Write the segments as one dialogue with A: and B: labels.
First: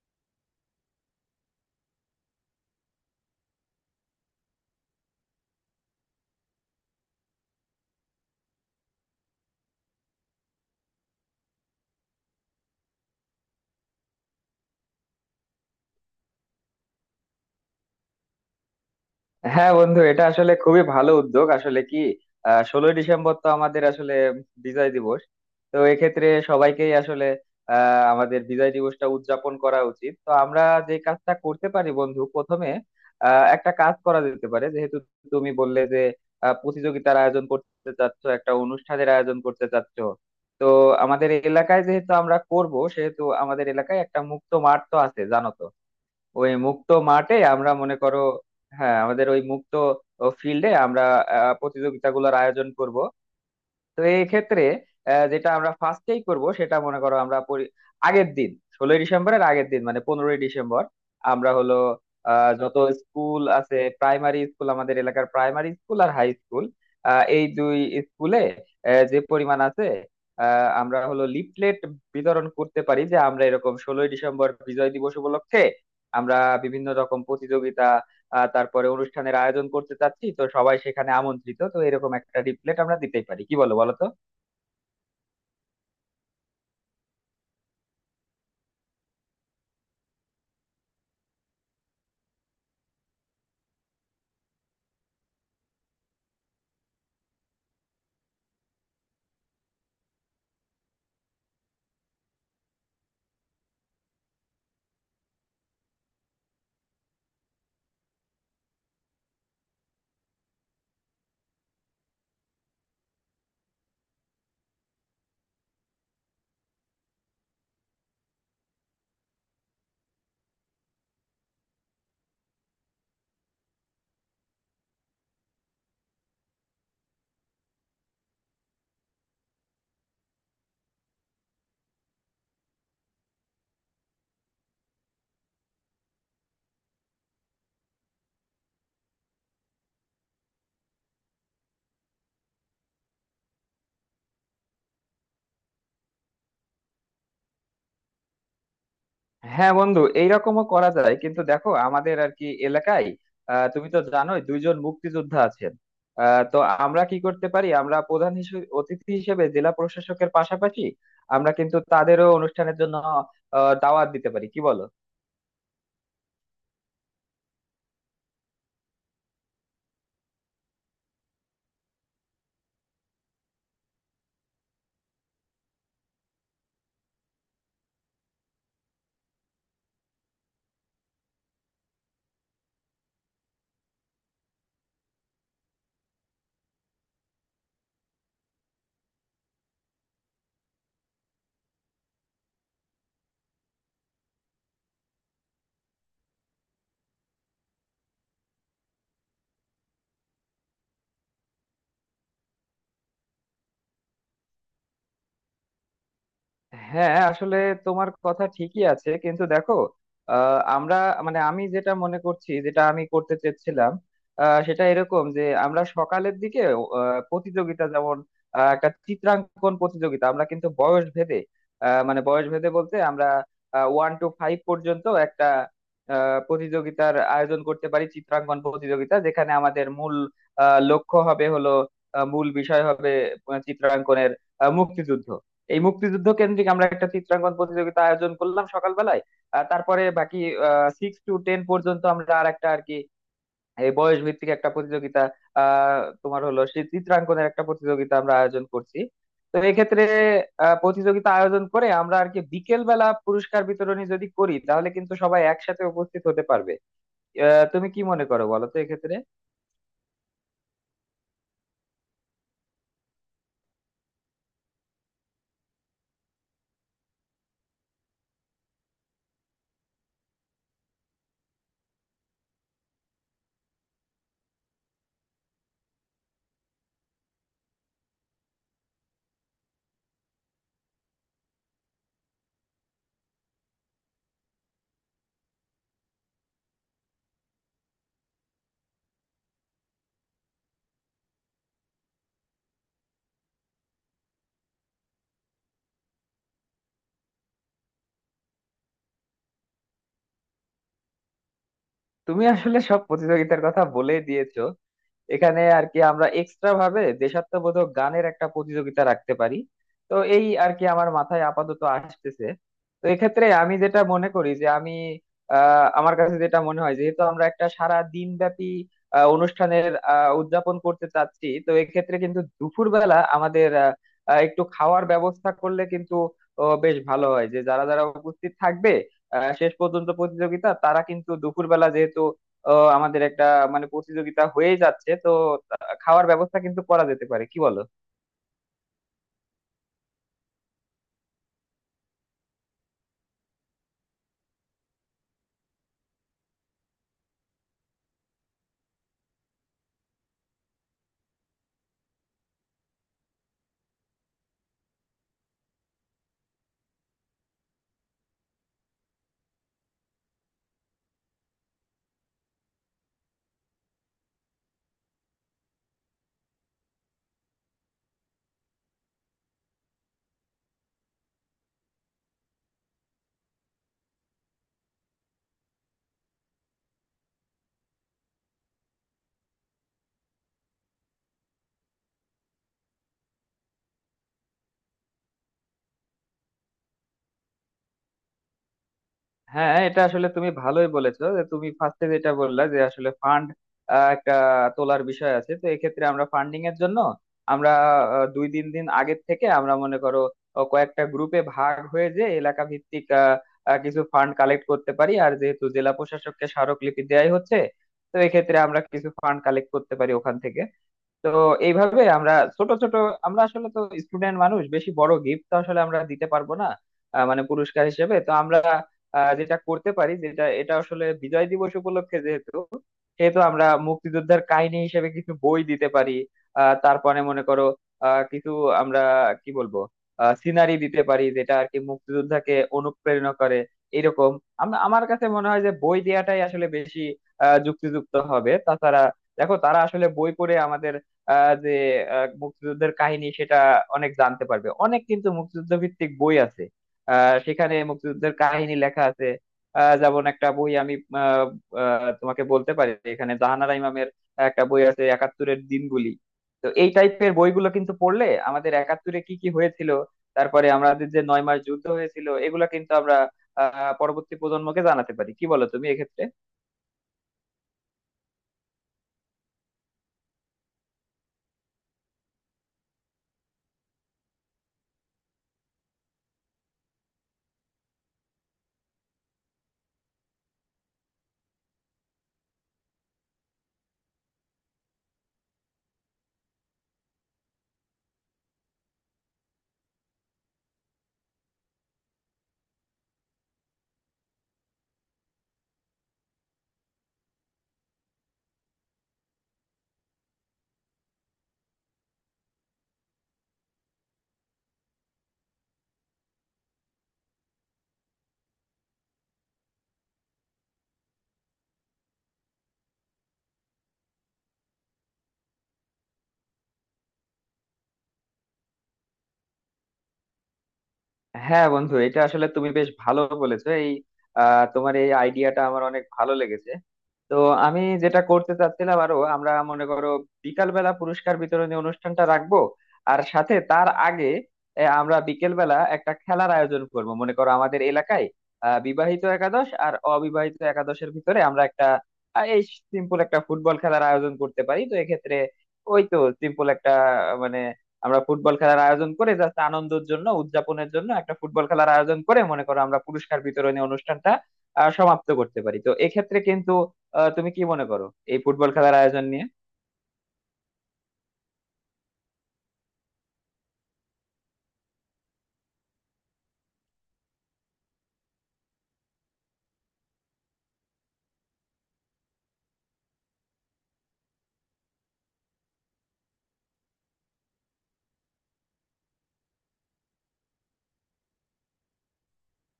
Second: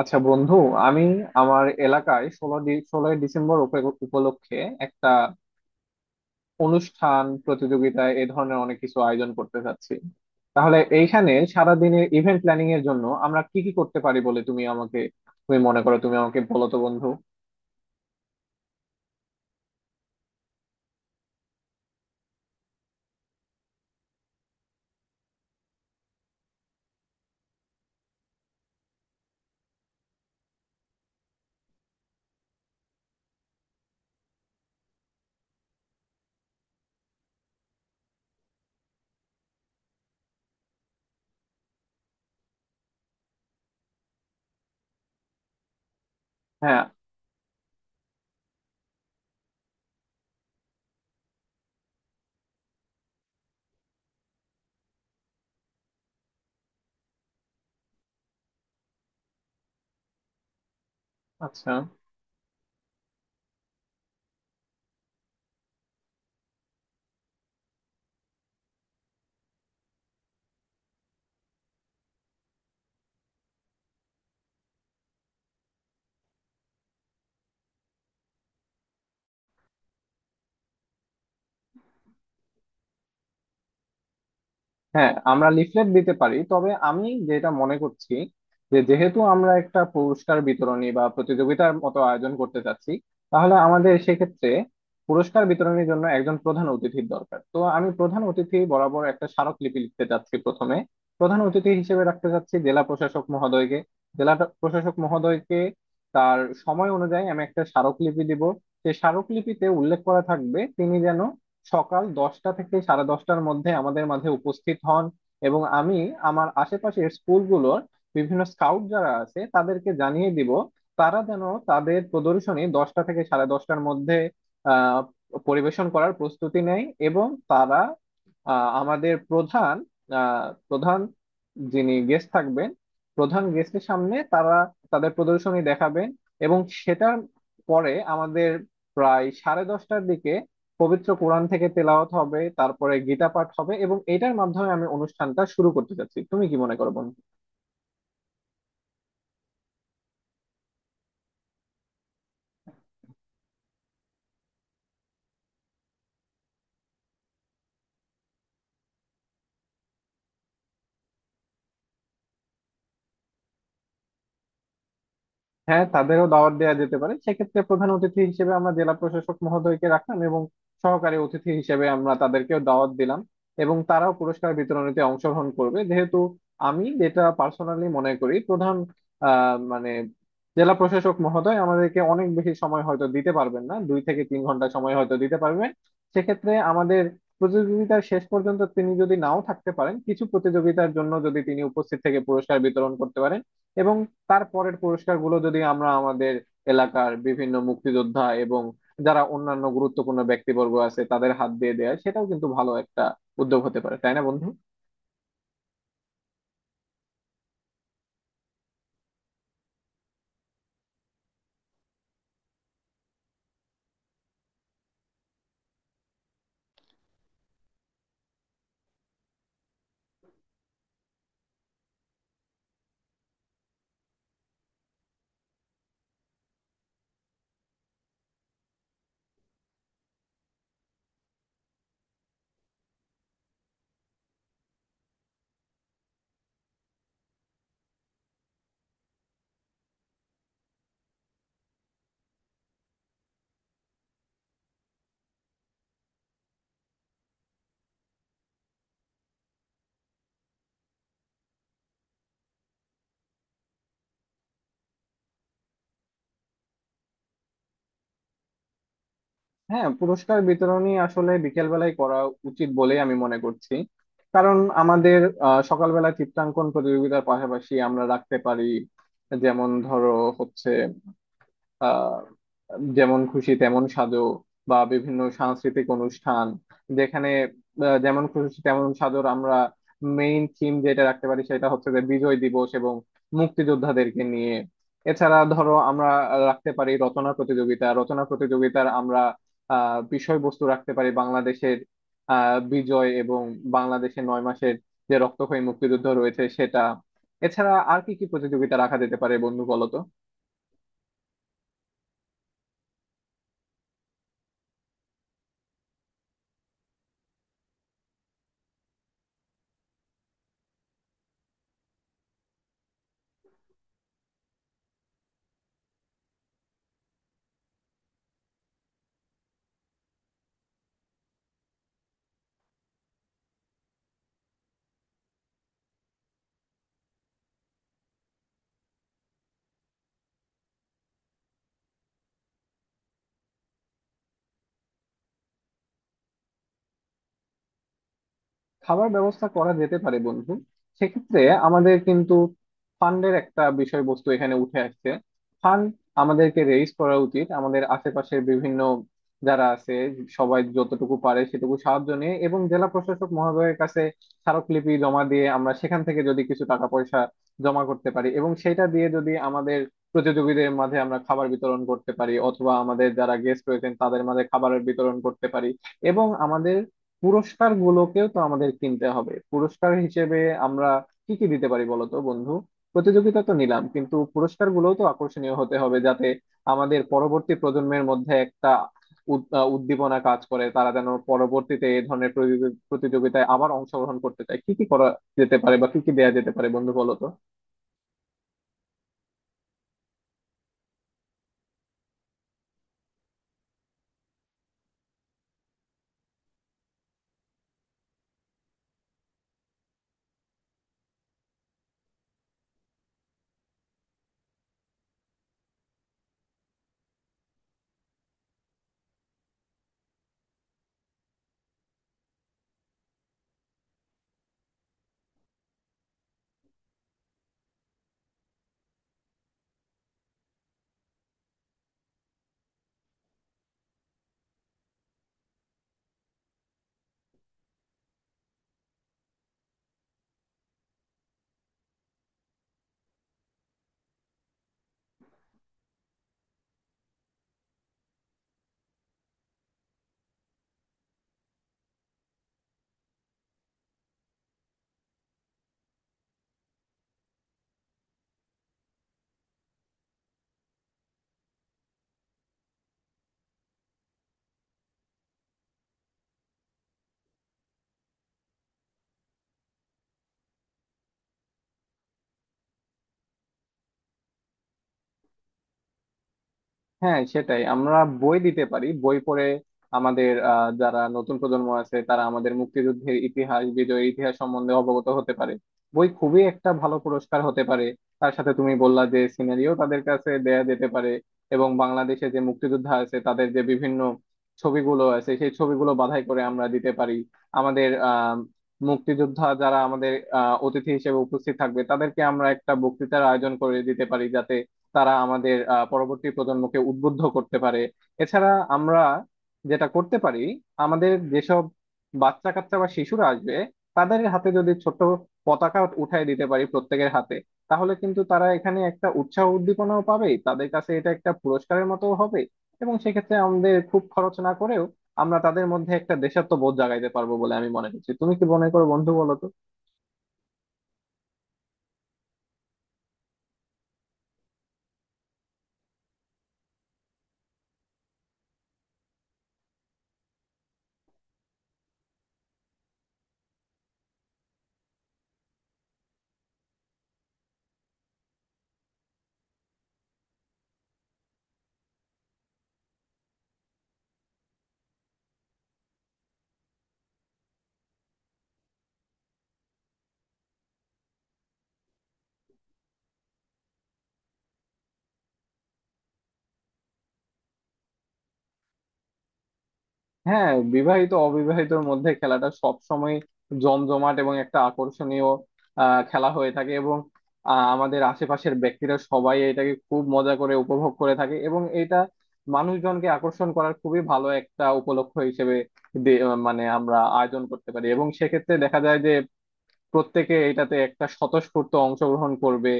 A: আচ্ছা বন্ধু, আমি আমার এলাকায় ষোলোই ডিসেম্বর উপলক্ষে একটা অনুষ্ঠান, প্রতিযোগিতা এ ধরনের অনেক কিছু আয়োজন করতে চাচ্ছি। তাহলে এইখানে সারাদিনের ইভেন্ট প্ল্যানিং এর জন্য আমরা কি কি করতে পারি বলে তুমি আমাকে তুমি মনে করো তুমি আমাকে বলো তো বন্ধু।
B: হ্যাঁ বন্ধু, এটা আসলে খুবই ভালো উদ্যোগ। আসলে কি 16ই ডিসেম্বর তো আমাদের আসলে বিজয় দিবস। তো এক্ষেত্রে সবাইকেই আসলে আমাদের বিজয় দিবসটা উদযাপন করা উচিত। তো আমরা যে কাজটা করতে পারি বন্ধু প্রথমে, একটা কাজ করা যেতে পারে। যেহেতু তুমি বললে যে প্রতিযোগিতার আয়োজন করতে চাচ্ছ, একটা অনুষ্ঠানের আয়োজন করতে চাচ্ছ, তো আমাদের এলাকায় যেহেতু আমরা করব, সেহেতু আমাদের এলাকায় একটা মুক্ত মাঠ তো আছে, জানো তো? ওই
A: হ্যাঁ,
B: মুক্ত মাঠে আমরা মনে করো, হ্যাঁ, আমাদের ওই মুক্ত ফিল্ডে আমরা প্রতিযোগিতাগুলোর আয়োজন করব। তো এই ক্ষেত্রে যেটা আমরা ফার্স্টেই করব সেটা মনে করো, আমরা আগের দিন, 16ই ডিসেম্বরের আগের দিন, মানে 15ই ডিসেম্বর আমরা
A: আচ্ছা।
B: হলো যত স্কুল আছে, প্রাইমারি স্কুল, আমাদের এলাকার প্রাইমারি স্কুল আর হাই স্কুল, এই দুই স্কুলে যে পরিমাণ আছে, আমরা হলো লিফলেট বিতরণ করতে পারি যে আমরা এরকম 16ই ডিসেম্বর বিজয় দিবস উপলক্ষে আমরা বিভিন্ন রকম প্রতিযোগিতা তারপরে অনুষ্ঠানের আয়োজন করতে চাচ্ছি, তো সবাই সেখানে আমন্ত্রিত, তো এরকম একটা লিফলেট আমরা দিতেই পারি। কি বলো, বলো তো?
A: হ্যাঁ, আমরা লিফলেট দিতে পারি, তবে আমি যেটা মনে করছি যে যেহেতু আমরা একটা পুরস্কার বিতরণী বা প্রতিযোগিতার মতো আয়োজন করতে চাচ্ছি, তাহলে আমাদের সেক্ষেত্রে পুরস্কার বিতরণের জন্য একজন প্রধান অতিথির দরকার। তো আমি প্রধান অতিথি বরাবর একটা স্মারকলিপি লিখতে চাচ্ছি প্রথমে। প্রধান অতিথি হিসেবে রাখতে চাচ্ছি জেলা প্রশাসক মহোদয়কে। জেলা প্রশাসক মহোদয়কে তার সময় অনুযায়ী আমি একটা স্মারকলিপি দিব। সেই স্মারকলিপিতে উল্লেখ করা থাকবে তিনি যেন সকাল 10টা থেকে সাড়ে 10টার মধ্যে আমাদের মাঝে উপস্থিত হন। এবং আমি আমার আশেপাশের স্কুলগুলোর বিভিন্ন স্কাউট যারা আছে তাদেরকে জানিয়ে দিব তারা যেন তাদের প্রদর্শনী 10টা থেকে সাড়ে দশটার মধ্যে আহ পরিবেশন করার প্রস্তুতি নেয়। এবং তারা আমাদের প্রধান, প্রধান যিনি গেস্ট থাকবেন, প্রধান গেস্টের সামনে তারা তাদের প্রদর্শনী দেখাবেন। এবং সেটার পরে আমাদের প্রায় সাড়ে 10টার দিকে পবিত্র কোরআন থেকে তেলাওয়াত হবে, তারপরে গীতা পাঠ হবে এবং এটার মাধ্যমে আমি অনুষ্ঠানটা শুরু করতে চাচ্ছি। তুমি কি মনে করো বন্ধু?
B: হ্যাঁ বন্ধু, এইরকমও করা যায়, কিন্তু দেখো আমাদের আর কি এলাকায় তুমি তো জানোই 2 জন মুক্তিযোদ্ধা আছেন। তো আমরা কি করতে পারি, আমরা প্রধান হিসেবে অতিথি হিসেবে জেলা প্রশাসকের পাশাপাশি আমরা কিন্তু তাদেরও অনুষ্ঠানের জন্য দাওয়াত দিতে পারি। কি বলো?
A: হ্যাঁ, তাদেরও দাওয়াত দেওয়া যেতে পারে। সেক্ষেত্রে প্রধান অতিথি হিসেবে আমরা জেলা প্রশাসক মহোদয়কে রাখলাম এবং সহকারী অতিথি হিসেবে আমরা তাদেরকেও দাওয়াত দিলাম। এবং তারাও পুরস্কার বিতরণীতে অংশগ্রহণ করবে। যেহেতু আমি যেটা পার্সোনালি মনে করি, প্রধান মানে জেলা প্রশাসক মহোদয় আমাদেরকে অনেক বেশি সময় হয়তো দিতে পারবেন না, 2 থেকে 3 ঘন্টা সময় হয়তো দিতে পারবেন। সেক্ষেত্রে আমাদের প্রতিযোগিতার শেষ পর্যন্ত তিনি যদি নাও থাকতে পারেন, কিছু প্রতিযোগিতার জন্য যদি তিনি উপস্থিত থেকে পুরস্কার বিতরণ করতে পারেন এবং তারপরের পুরস্কারগুলো যদি আমরা আমাদের এলাকার বিভিন্ন মুক্তিযোদ্ধা এবং যারা অন্যান্য গুরুত্বপূর্ণ ব্যক্তিবর্গ আছে তাদের হাত দিয়ে দেয়, সেটাও কিন্তু ভালো একটা উদ্যোগ হতে পারে, তাই না বন্ধু?
B: হ্যাঁ আসলে তোমার কথা ঠিকই আছে, কিন্তু দেখো আমরা মানে আমি যেটা মনে করছি যেটা আমি করতে চেয়েছিলাম সেটা এরকম যে আমরা সকালের দিকে প্রতিযোগিতা যেমন একটা চিত্রাঙ্কন প্রতিযোগিতা আমরা কিন্তু বয়স ভেদে, মানে বয়স ভেদে বলতে আমরা 1 to 5 পর্যন্ত একটা প্রতিযোগিতার আয়োজন করতে পারি, চিত্রাঙ্কন প্রতিযোগিতা যেখানে আমাদের মূল লক্ষ্য হবে হলো মূল বিষয় হবে চিত্রাঙ্কনের মুক্তিযুদ্ধ। এই মুক্তিযুদ্ধ কেন্দ্রিক আমরা একটা চিত্রাঙ্কন প্রতিযোগিতা আয়োজন করলাম সকালবেলায়, আর তারপরে বাকি 6 to 10 পর্যন্ত আমরা আর একটা আর কি এই বয়স ভিত্তিক একটা প্রতিযোগিতা তোমার হলো সেই চিত্রাঙ্কনের একটা প্রতিযোগিতা আমরা আয়োজন করছি। তো এক্ষেত্রে প্রতিযোগিতা আয়োজন করে আমরা আর কি বিকেল বেলা পুরস্কার বিতরণী যদি করি, তাহলে কিন্তু সবাই একসাথে উপস্থিত হতে পারবে। তুমি কি মনে করো, বলো তো এক্ষেত্রে?
A: হ্যাঁ, পুরস্কার বিতরণী আসলে বিকেলবেলায় করা উচিত বলেই আমি মনে করছি। কারণ আমাদের সকালবেলা চিত্রাঙ্কন প্রতিযোগিতার পাশাপাশি আমরা রাখতে পারি, যেমন ধরো হচ্ছে আহ যেমন খুশি তেমন সাজো বা বিভিন্ন সাংস্কৃতিক অনুষ্ঠান, যেখানে যেমন খুশি তেমন সাজোর আমরা মেইন থিম যেটা রাখতে পারি সেটা হচ্ছে যে বিজয় দিবস এবং মুক্তিযোদ্ধাদেরকে নিয়ে। এছাড়া ধরো আমরা রাখতে পারি রচনা প্রতিযোগিতা। রচনা প্রতিযোগিতার আমরা বিষয়বস্তু রাখতে পারি বাংলাদেশের বিজয় এবং বাংলাদেশের 9 মাসের যে রক্তক্ষয়ী মুক্তিযুদ্ধ রয়েছে সেটা। এছাড়া আর কি কি প্রতিযোগিতা রাখা যেতে পারে বন্ধু বলো তো?
B: তুমি আসলে সব প্রতিযোগিতার কথা বলেই দিয়েছো। এখানে আর কি আমরা এক্সট্রা ভাবে দেশাত্মবোধক গানের একটা প্রতিযোগিতা রাখতে পারি। তো এই আর কি আমার মাথায় আপাতত আসতেছে। তো এক্ষেত্রে আমি যেটা মনে করি যে আমি আমার কাছে যেটা মনে হয়, যেহেতু আমরা একটা সারা দিন ব্যাপী অনুষ্ঠানের উদযাপন করতে চাচ্ছি, তো এক্ষেত্রে কিন্তু দুপুরবেলা আমাদের আহ, আহ, একটু খাওয়ার ব্যবস্থা করলে কিন্তু বেশ ভালো হয়, যে যারা যারা উপস্থিত থাকবে শেষ পর্যন্ত প্রতিযোগিতা, তারা কিন্তু দুপুরবেলা যেহেতু আমাদের একটা মানে প্রতিযোগিতা হয়ে যাচ্ছে তো, খাওয়ার ব্যবস্থা কিন্তু করা যেতে পারে। কি বলো?
A: খাবার ব্যবস্থা করা যেতে পারে বন্ধু। সেক্ষেত্রে আমাদের কিন্তু ফান্ডের একটা বিষয়বস্তু এখানে উঠে আসছে। ফান্ড আমাদেরকে রেইজ করা উচিত আমাদের আশেপাশের বিভিন্ন যারা আছে সবাই যতটুকু পারে সেটুকু সাহায্য নিয়ে এবং জেলা প্রশাসক মহোদয়ের কাছে স্মারকলিপি জমা দিয়ে আমরা সেখান থেকে যদি কিছু টাকা পয়সা জমা করতে পারি এবং সেটা দিয়ে যদি আমাদের প্রতিযোগীদের মাঝে আমরা খাবার বিতরণ করতে পারি, অথবা আমাদের যারা গেস্ট রয়েছেন তাদের মাঝে খাবারের বিতরণ করতে পারি। এবং আমাদের পুরস্কার গুলোকেও তো আমাদের কিনতে হবে। পুরস্কার হিসেবে আমরা কি কি দিতে পারি বলতো বন্ধু? প্রতিযোগিতা তো নিলাম, কিন্তু পুরস্কার গুলোও তো আকর্ষণীয় হতে হবে, যাতে আমাদের পরবর্তী প্রজন্মের মধ্যে একটা উদ্দীপনা কাজ করে, তারা যেন পরবর্তীতে এই ধরনের প্রতিযোগিতায় আবার অংশগ্রহণ করতে চায়। কি কি করা যেতে পারে বা কি কি দেয়া যেতে পারে বন্ধু বলতো?
B: হ্যাঁ এটা আসলে তুমি ভালোই বলেছো, যে তুমি ফার্স্টে যেটা বললা যে আসলে ফান্ড একটা তোলার বিষয় আছে। তো এক্ষেত্রে আমরা ফান্ডিং এর জন্য আমরা 2-3 দিন আগের থেকে আমরা মনে করো কয়েকটা গ্রুপে ভাগ হয়ে, যে এলাকা ভিত্তিক আহ, আহ, কিছু ফান্ড কালেক্ট করতে পারি। আর যেহেতু জেলা প্রশাসককে স্মারকলিপি দেয়াই হচ্ছে, তো এক্ষেত্রে আমরা কিছু ফান্ড কালেক্ট করতে পারি ওখান থেকে। তো এইভাবে আমরা ছোট ছোট, আমরা আসলে তো স্টুডেন্ট মানুষ, বেশি বড় গিফট তো আসলে আমরা দিতে পারবো না। মানে পুরস্কার হিসেবে তো আমরা যেটা করতে পারি, যেটা এটা আসলে বিজয় দিবস উপলক্ষে যেহেতু, সেহেতু আমরা মুক্তিযোদ্ধার কাহিনী হিসেবে কিছু বই দিতে পারি। তারপরে মনে করো কিছু আমরা কি বলবো, সিনারি দিতে পারি যেটা আর কি মুক্তিযোদ্ধাকে অনুপ্রেরণা করে এরকম। আমরা, আমার কাছে মনে হয় যে বই দেওয়াটাই আসলে বেশি যুক্তিযুক্ত হবে। তাছাড়া দেখো, তারা আসলে বই পড়ে আমাদের যে মুক্তিযুদ্ধের কাহিনী সেটা অনেক জানতে পারবে। অনেক কিন্তু মুক্তিযুদ্ধ ভিত্তিক বই আছে, সেখানে মুক্তিযুদ্ধের কাহিনী লেখা আছে। যেমন একটা বই আমি আহ, আহ, তোমাকে বলতে পারি, এখানে জাহানারা ইমামের একটা বই আছে একাত্তরের দিনগুলি। তো এই টাইপের বইগুলো কিন্তু পড়লে আমাদের একাত্তরে কি কি হয়েছিল, তারপরে আমাদের যে 9 মাস যুদ্ধ হয়েছিল, এগুলা কিন্তু আমরা পরবর্তী প্রজন্মকে জানাতে পারি। কি বলো তুমি এক্ষেত্রে?
A: হ্যাঁ, সেটাই আমরা বই দিতে পারি। বই পড়ে আমাদের যারা নতুন প্রজন্ম আছে তারা আমাদের মুক্তিযুদ্ধের ইতিহাস, বিজয়ের ইতিহাস সম্বন্ধে অবগত হতে পারে। বই খুবই একটা ভালো পুরস্কার হতে পারে। তার সাথে তুমি বললা যে সিনারিও তাদের কাছে দেয়া যেতে পারে এবং বাংলাদেশে যে মুক্তিযোদ্ধা আছে তাদের যে বিভিন্ন ছবিগুলো আছে সেই ছবিগুলো বাছাই করে আমরা দিতে পারি। আমাদের মুক্তিযোদ্ধা যারা আমাদের অতিথি হিসেবে উপস্থিত থাকবে তাদেরকে আমরা একটা বক্তৃতার আয়োজন করে দিতে পারি, যাতে তারা আমাদের পরবর্তী প্রজন্মকে উদ্বুদ্ধ করতে পারে। এছাড়া আমরা যেটা করতে পারি, আমাদের যেসব বাচ্চা কাচ্চা বা শিশুরা আসবে তাদের হাতে যদি ছোট পতাকা উঠায় দিতে পারি প্রত্যেকের হাতে, তাহলে কিন্তু তারা এখানে একটা উৎসাহ উদ্দীপনাও পাবে। তাদের কাছে এটা একটা পুরস্কারের মতো হবে এবং সেক্ষেত্রে আমাদের খুব খরচ না করেও আমরা তাদের মধ্যে একটা দেশাত্মবোধ জাগাইতে পারবো বলে আমি মনে করছি। তুমি কি মনে করো বন্ধু বলো তো?
B: হ্যাঁ বন্ধু, এটা আসলে তুমি বেশ ভালো বলেছো। এই তোমার এই আইডিয়াটা আমার অনেক ভালো লেগেছে। তো আমি যেটা করতে চাচ্ছিলাম আরো, আমরা মনে করো বিকাল বেলা পুরস্কার বিতরণী অনুষ্ঠানটা রাখবো, আর সাথে তার আগে আমরা বিকেল বেলা একটা খেলার আয়োজন করব, মনে করো আমাদের এলাকায় বিবাহিত একাদশ আর অবিবাহিত একাদশের ভিতরে আমরা একটা আহ, এই সিম্পল একটা ফুটবল খেলার আয়োজন করতে পারি। তো এক্ষেত্রে ওই তো সিম্পল একটা আহ, মানে আমরা ফুটবল খেলার আয়োজন করে জাস্ট আনন্দের জন্য, উদযাপনের জন্য একটা ফুটবল খেলার আয়োজন করে মনে করো আমরা পুরস্কার বিতরণী অনুষ্ঠানটা সমাপ্ত করতে পারি। তো এক্ষেত্রে কিন্তু তুমি কি মনে করো এই ফুটবল খেলার আয়োজন নিয়ে?
A: হ্যাঁ, বিবাহিত অবিবাহিতর মধ্যে খেলাটা সব সময় জমজমাট এবং একটা আকর্ষণীয় খেলা হয়ে থাকে এবং আমাদের আশেপাশের ব্যক্তিরা সবাই এটাকে খুব মজা করে উপভোগ করে থাকে, এবং এটা মানুষজনকে আকর্ষণ করার খুবই ভালো একটা উপলক্ষ হিসেবে দে- মানে আমরা আয়োজন করতে পারি। এবং সেক্ষেত্রে দেখা যায় যে প্রত্যেকে এটাতে একটা স্বতঃস্ফূর্ত অংশগ্রহণ করবে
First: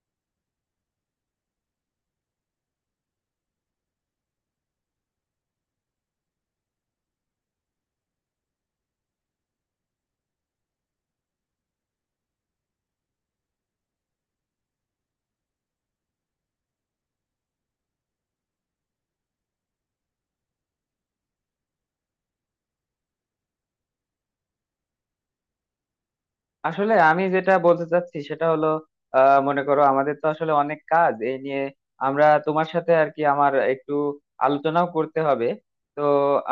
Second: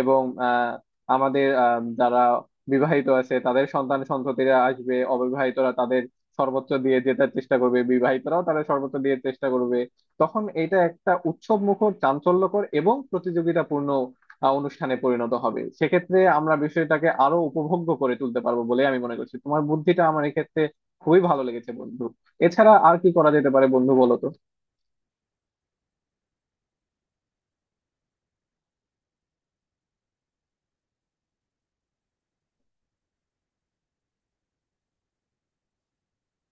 A: এবং আহ, আমাদের যারা বিবাহিত আছে তাদের সন্তান সন্ততিরা আসবে, অবিবাহিতরা তাদের সর্বোচ্চ দিয়ে জেতার চেষ্টা করবে, বিবাহিতরাও তাদের সর্বোচ্চ দিয়ে চেষ্টা করবে। তখন এটা একটা উৎসব মুখর, চাঞ্চল্যকর এবং প্রতিযোগিতাপূর্ণ অনুষ্ঠানে পরিণত হবে। সেক্ষেত্রে আমরা বিষয়টাকে আরো উপভোগ্য করে তুলতে পারবো বলে আমি মনে করছি। তোমার বুদ্ধিটা আমার এক্ষেত্রে খুবই ভালো লেগেছে বন্ধু। এছাড়া আর কি করা যেতে পারে বন্ধু বলো তো?
B: আসলে আমি যেটা বলতে চাচ্ছি সেটা হলো, মনে করো আমাদের তো আসলে অনেক কাজ এই নিয়ে, আমরা তোমার সাথে আর কি আমার একটু আলোচনাও করতে হবে। তো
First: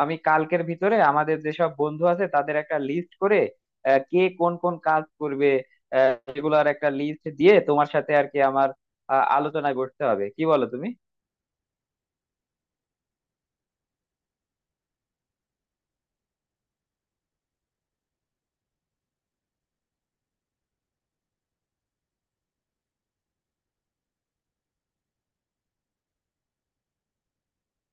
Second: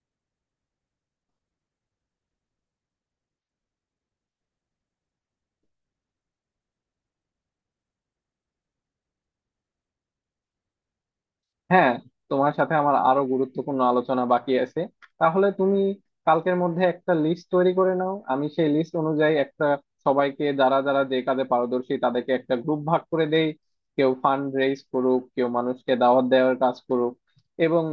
B: আমি কালকের ভিতরে আমাদের যেসব বন্ধু আছে তাদের একটা লিস্ট করে কে কোন কোন কাজ করবে, সেগুলোর একটা লিস্ট দিয়ে তোমার সাথে আর কি আমার আলোচনায় বসতে হবে। কি বলো তুমি?
A: হ্যাঁ, তোমার সাথে আমার আরো গুরুত্বপূর্ণ আলোচনা বাকি আছে। তাহলে তুমি কালকের মধ্যে একটা লিস্ট তৈরি করে নাও, আমি সেই লিস্ট অনুযায়ী একটা সবাইকে, যারা যারা যে কাজে পারদর্শী তাদেরকে একটা গ্রুপ ভাগ করে দেই। কেউ ফান্ড রেইজ করুক, কেউ মানুষকে দাওয়াত দেওয়ার কাজ করুক। এবং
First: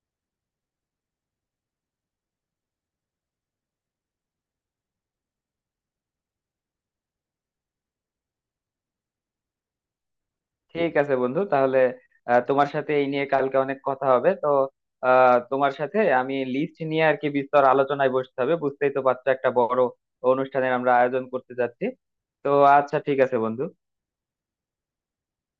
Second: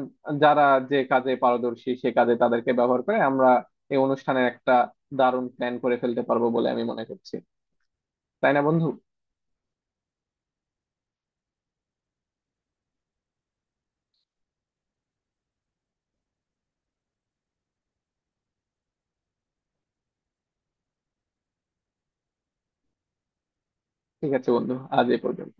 A: যারা যে কাজে পারদর্শী সে কাজে তাদেরকে ব্যবহার করে আমরা এই অনুষ্ঠানের একটা দারুণ প্ল্যান করে ফেলতে পারবো বলে আমি মনে করছি, তাই না বন্ধু?
B: ঠিক আছে বন্ধু, তাহলে তোমার সাথে এই নিয়ে কালকে অনেক কথা হবে। তো তোমার সাথে আমি লিস্ট নিয়ে আর কি বিস্তর আলোচনায় বসতে হবে। বুঝতেই তো পারছো, একটা বড় অনুষ্ঠানের আমরা আয়োজন করতে যাচ্ছি। তো আচ্ছা, ঠিক আছে বন্ধু।
A: ঠিক আছে বন্ধু, আজ এ পর্যন্ত।